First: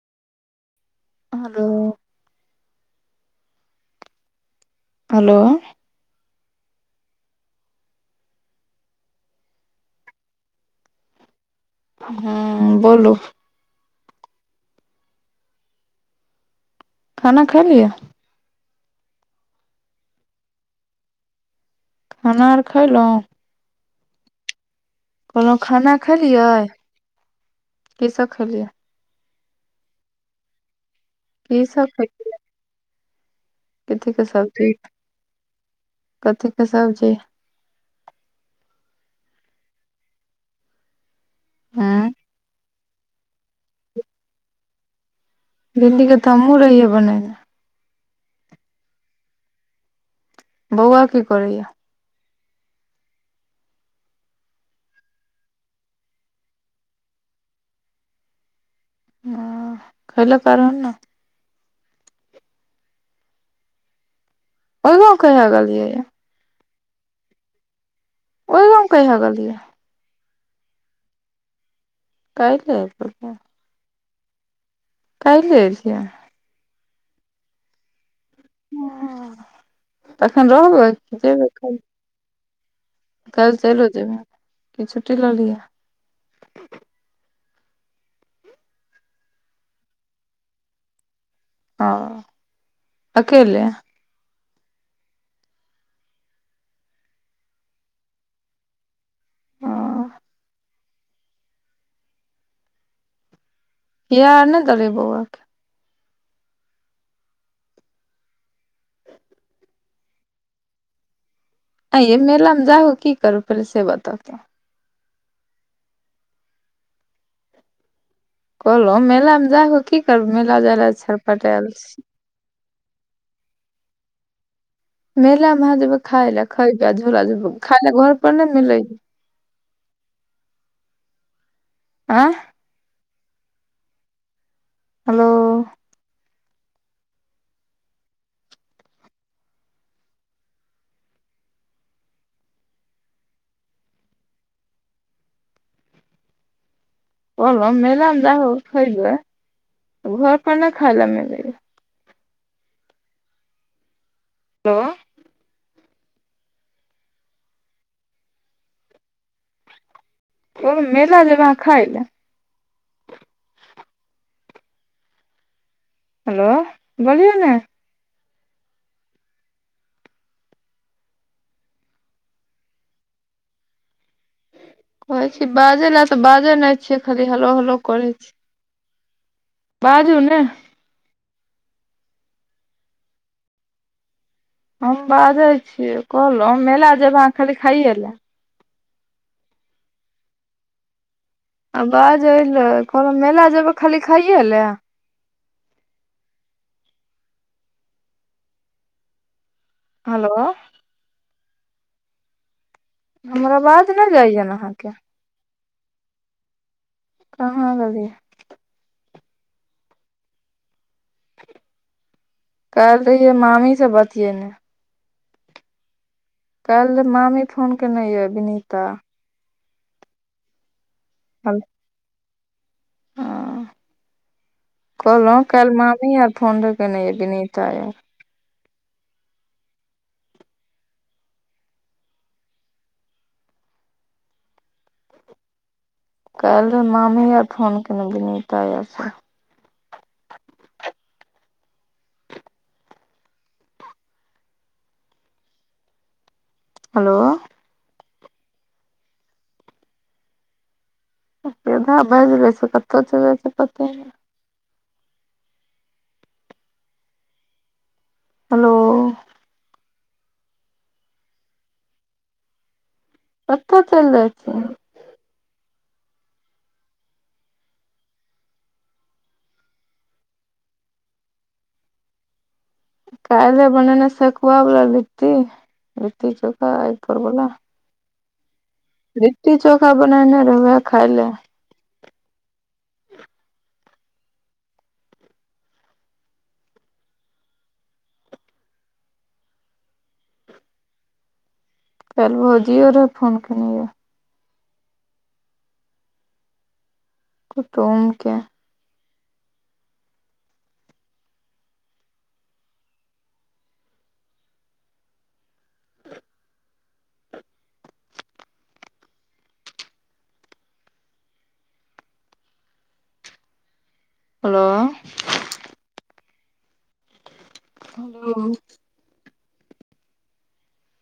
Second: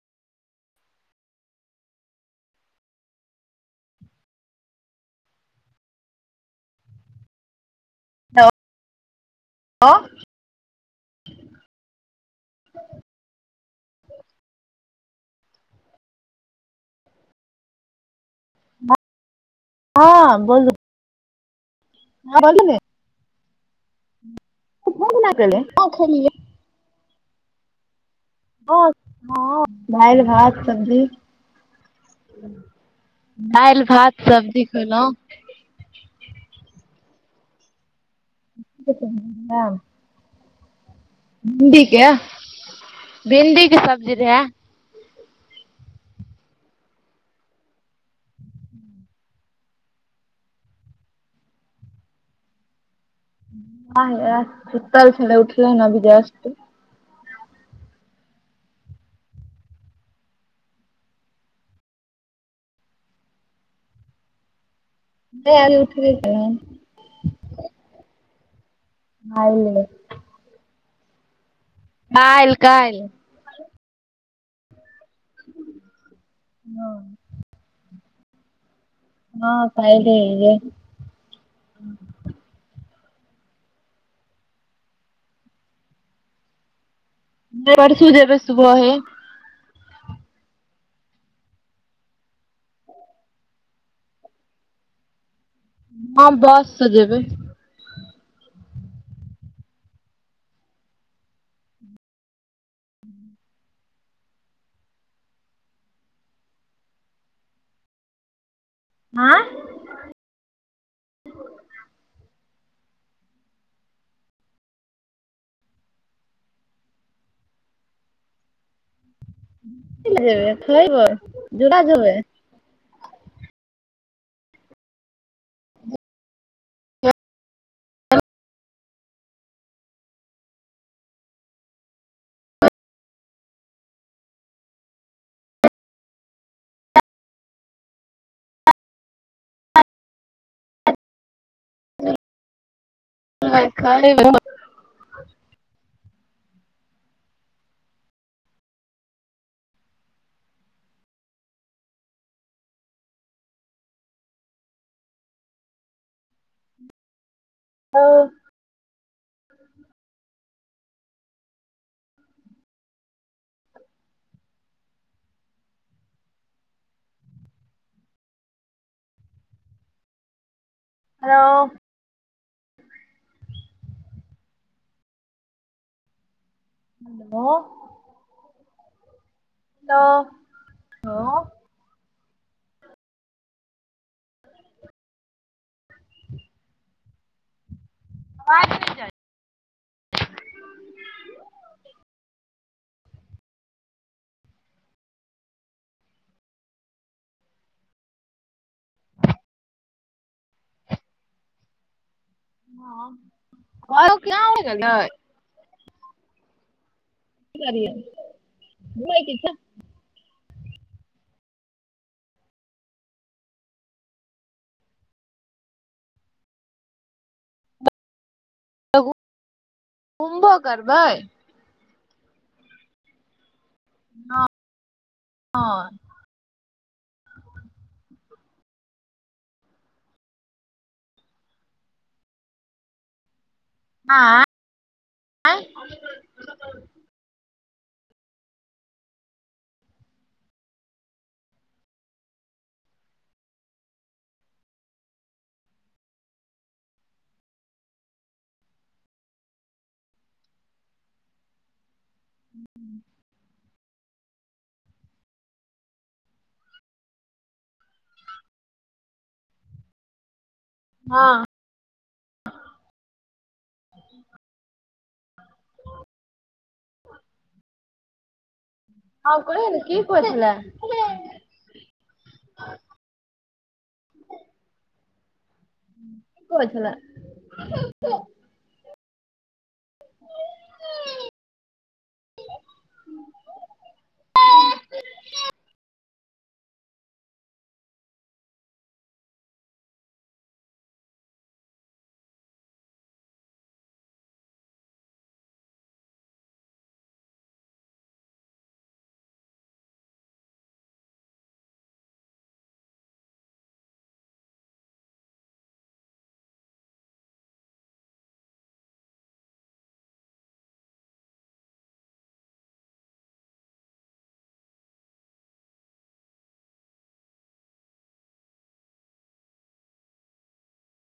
हो [unintelligible] [inaudible] hello hello hello हाँ बोलू खाना खै लियै हाँ बोलू हँ खाना आर बोलू ने खयलौ खाना खेलियै [unintelligible] की सब खेलियै हँ दाल भात सब्जी की सब खेलियै दालि कथि भात के सब्जी खेलौं कथि के सब्जी [inaudible] हँ भिंडीके भिणडीके सब्जी रहै भिणडी के तऽ हमहुँ रहिै बनेने बौआ की करया [unintelligible] सुतल छलय उठलय हन अभी जस्ट ह खइलअ कारन न। ओहि गाँव कहिया गेलियै या [inaudible] ओहि गाम कैहा गेलिय काल्हि आयल काल्हि कायल काइले [unintelligible] हँ काल्हि तखन एलियै रहबै कि जेबै काल्हि चइलो जेयबै कि छुट्टी लऽ लि नहि परसू जेबय सुबहे हँ अकेले हँ बस सँ जेबै ओ खीरा यार नै देलही बौआके आँ इ आ ये मेलामे जाहो क की करबै पहले से बताउ त कहलहु मेलामे जा कऽ की ले करबै जेबै मेला जाय लए खैबै छटपटायल जूड़ा छी जेबै मेला में अहा जेबय खाय ल खायबै आ झूला झुलबय खायल घर पर ने मिलै [inaudible] आँ हेलो [inaudible] कहलौं मेलामे जा कर खइबै घर पर नइ खाइलय मिलय य हो लो हँ ओ मेला जेबै अहाँ खाइ लए हेलो बोलियौ ने हेलो कहै छी बाजै लए तऽ बाजै नहि छियै खाली हलो हेलो हलो करै छी बाजू ने हेलो हम बाजै छीयै कहलहुँ मेला जेबय अहाँ खाली खाइए लए जाय [unintelligible] आ बाजय लै कहलहुं मेला जेबै खाली खाइए लए हेलो हमर अवाज ने घरो किरान जाइअ हो अहाँके गेलै की कहाँ करिये गेलियै नै किछो [unintelligible] काईल रहियै मामी सँ बतियेने काल्हि मामी फोन केयने यए विनीता तऽ घुमबो करबै हँ कहलहु काल्हि हँ मामी आर फोन रहै केने विनीता यार आँय काल्हि रहै मामी आर फोन केने विनीता आर सँ हेलो [unintelligible] सीधा बाईज लय छय कत्तअ चल जाइ छै कते ने हेलो हँ कतऽ चलि जाइ छै हँ कहियौ ने की कहै छलै कायल बनान सकुबल बिति [unintelligible] लिट्टी चोखा आग पर बला न [inaudible] लिट्टी चोखा बनैने रहियै खाइले आ [inaudible] काल्हि भौजीयो रहै फोन कैने यै कुटुमके हेलो हेलो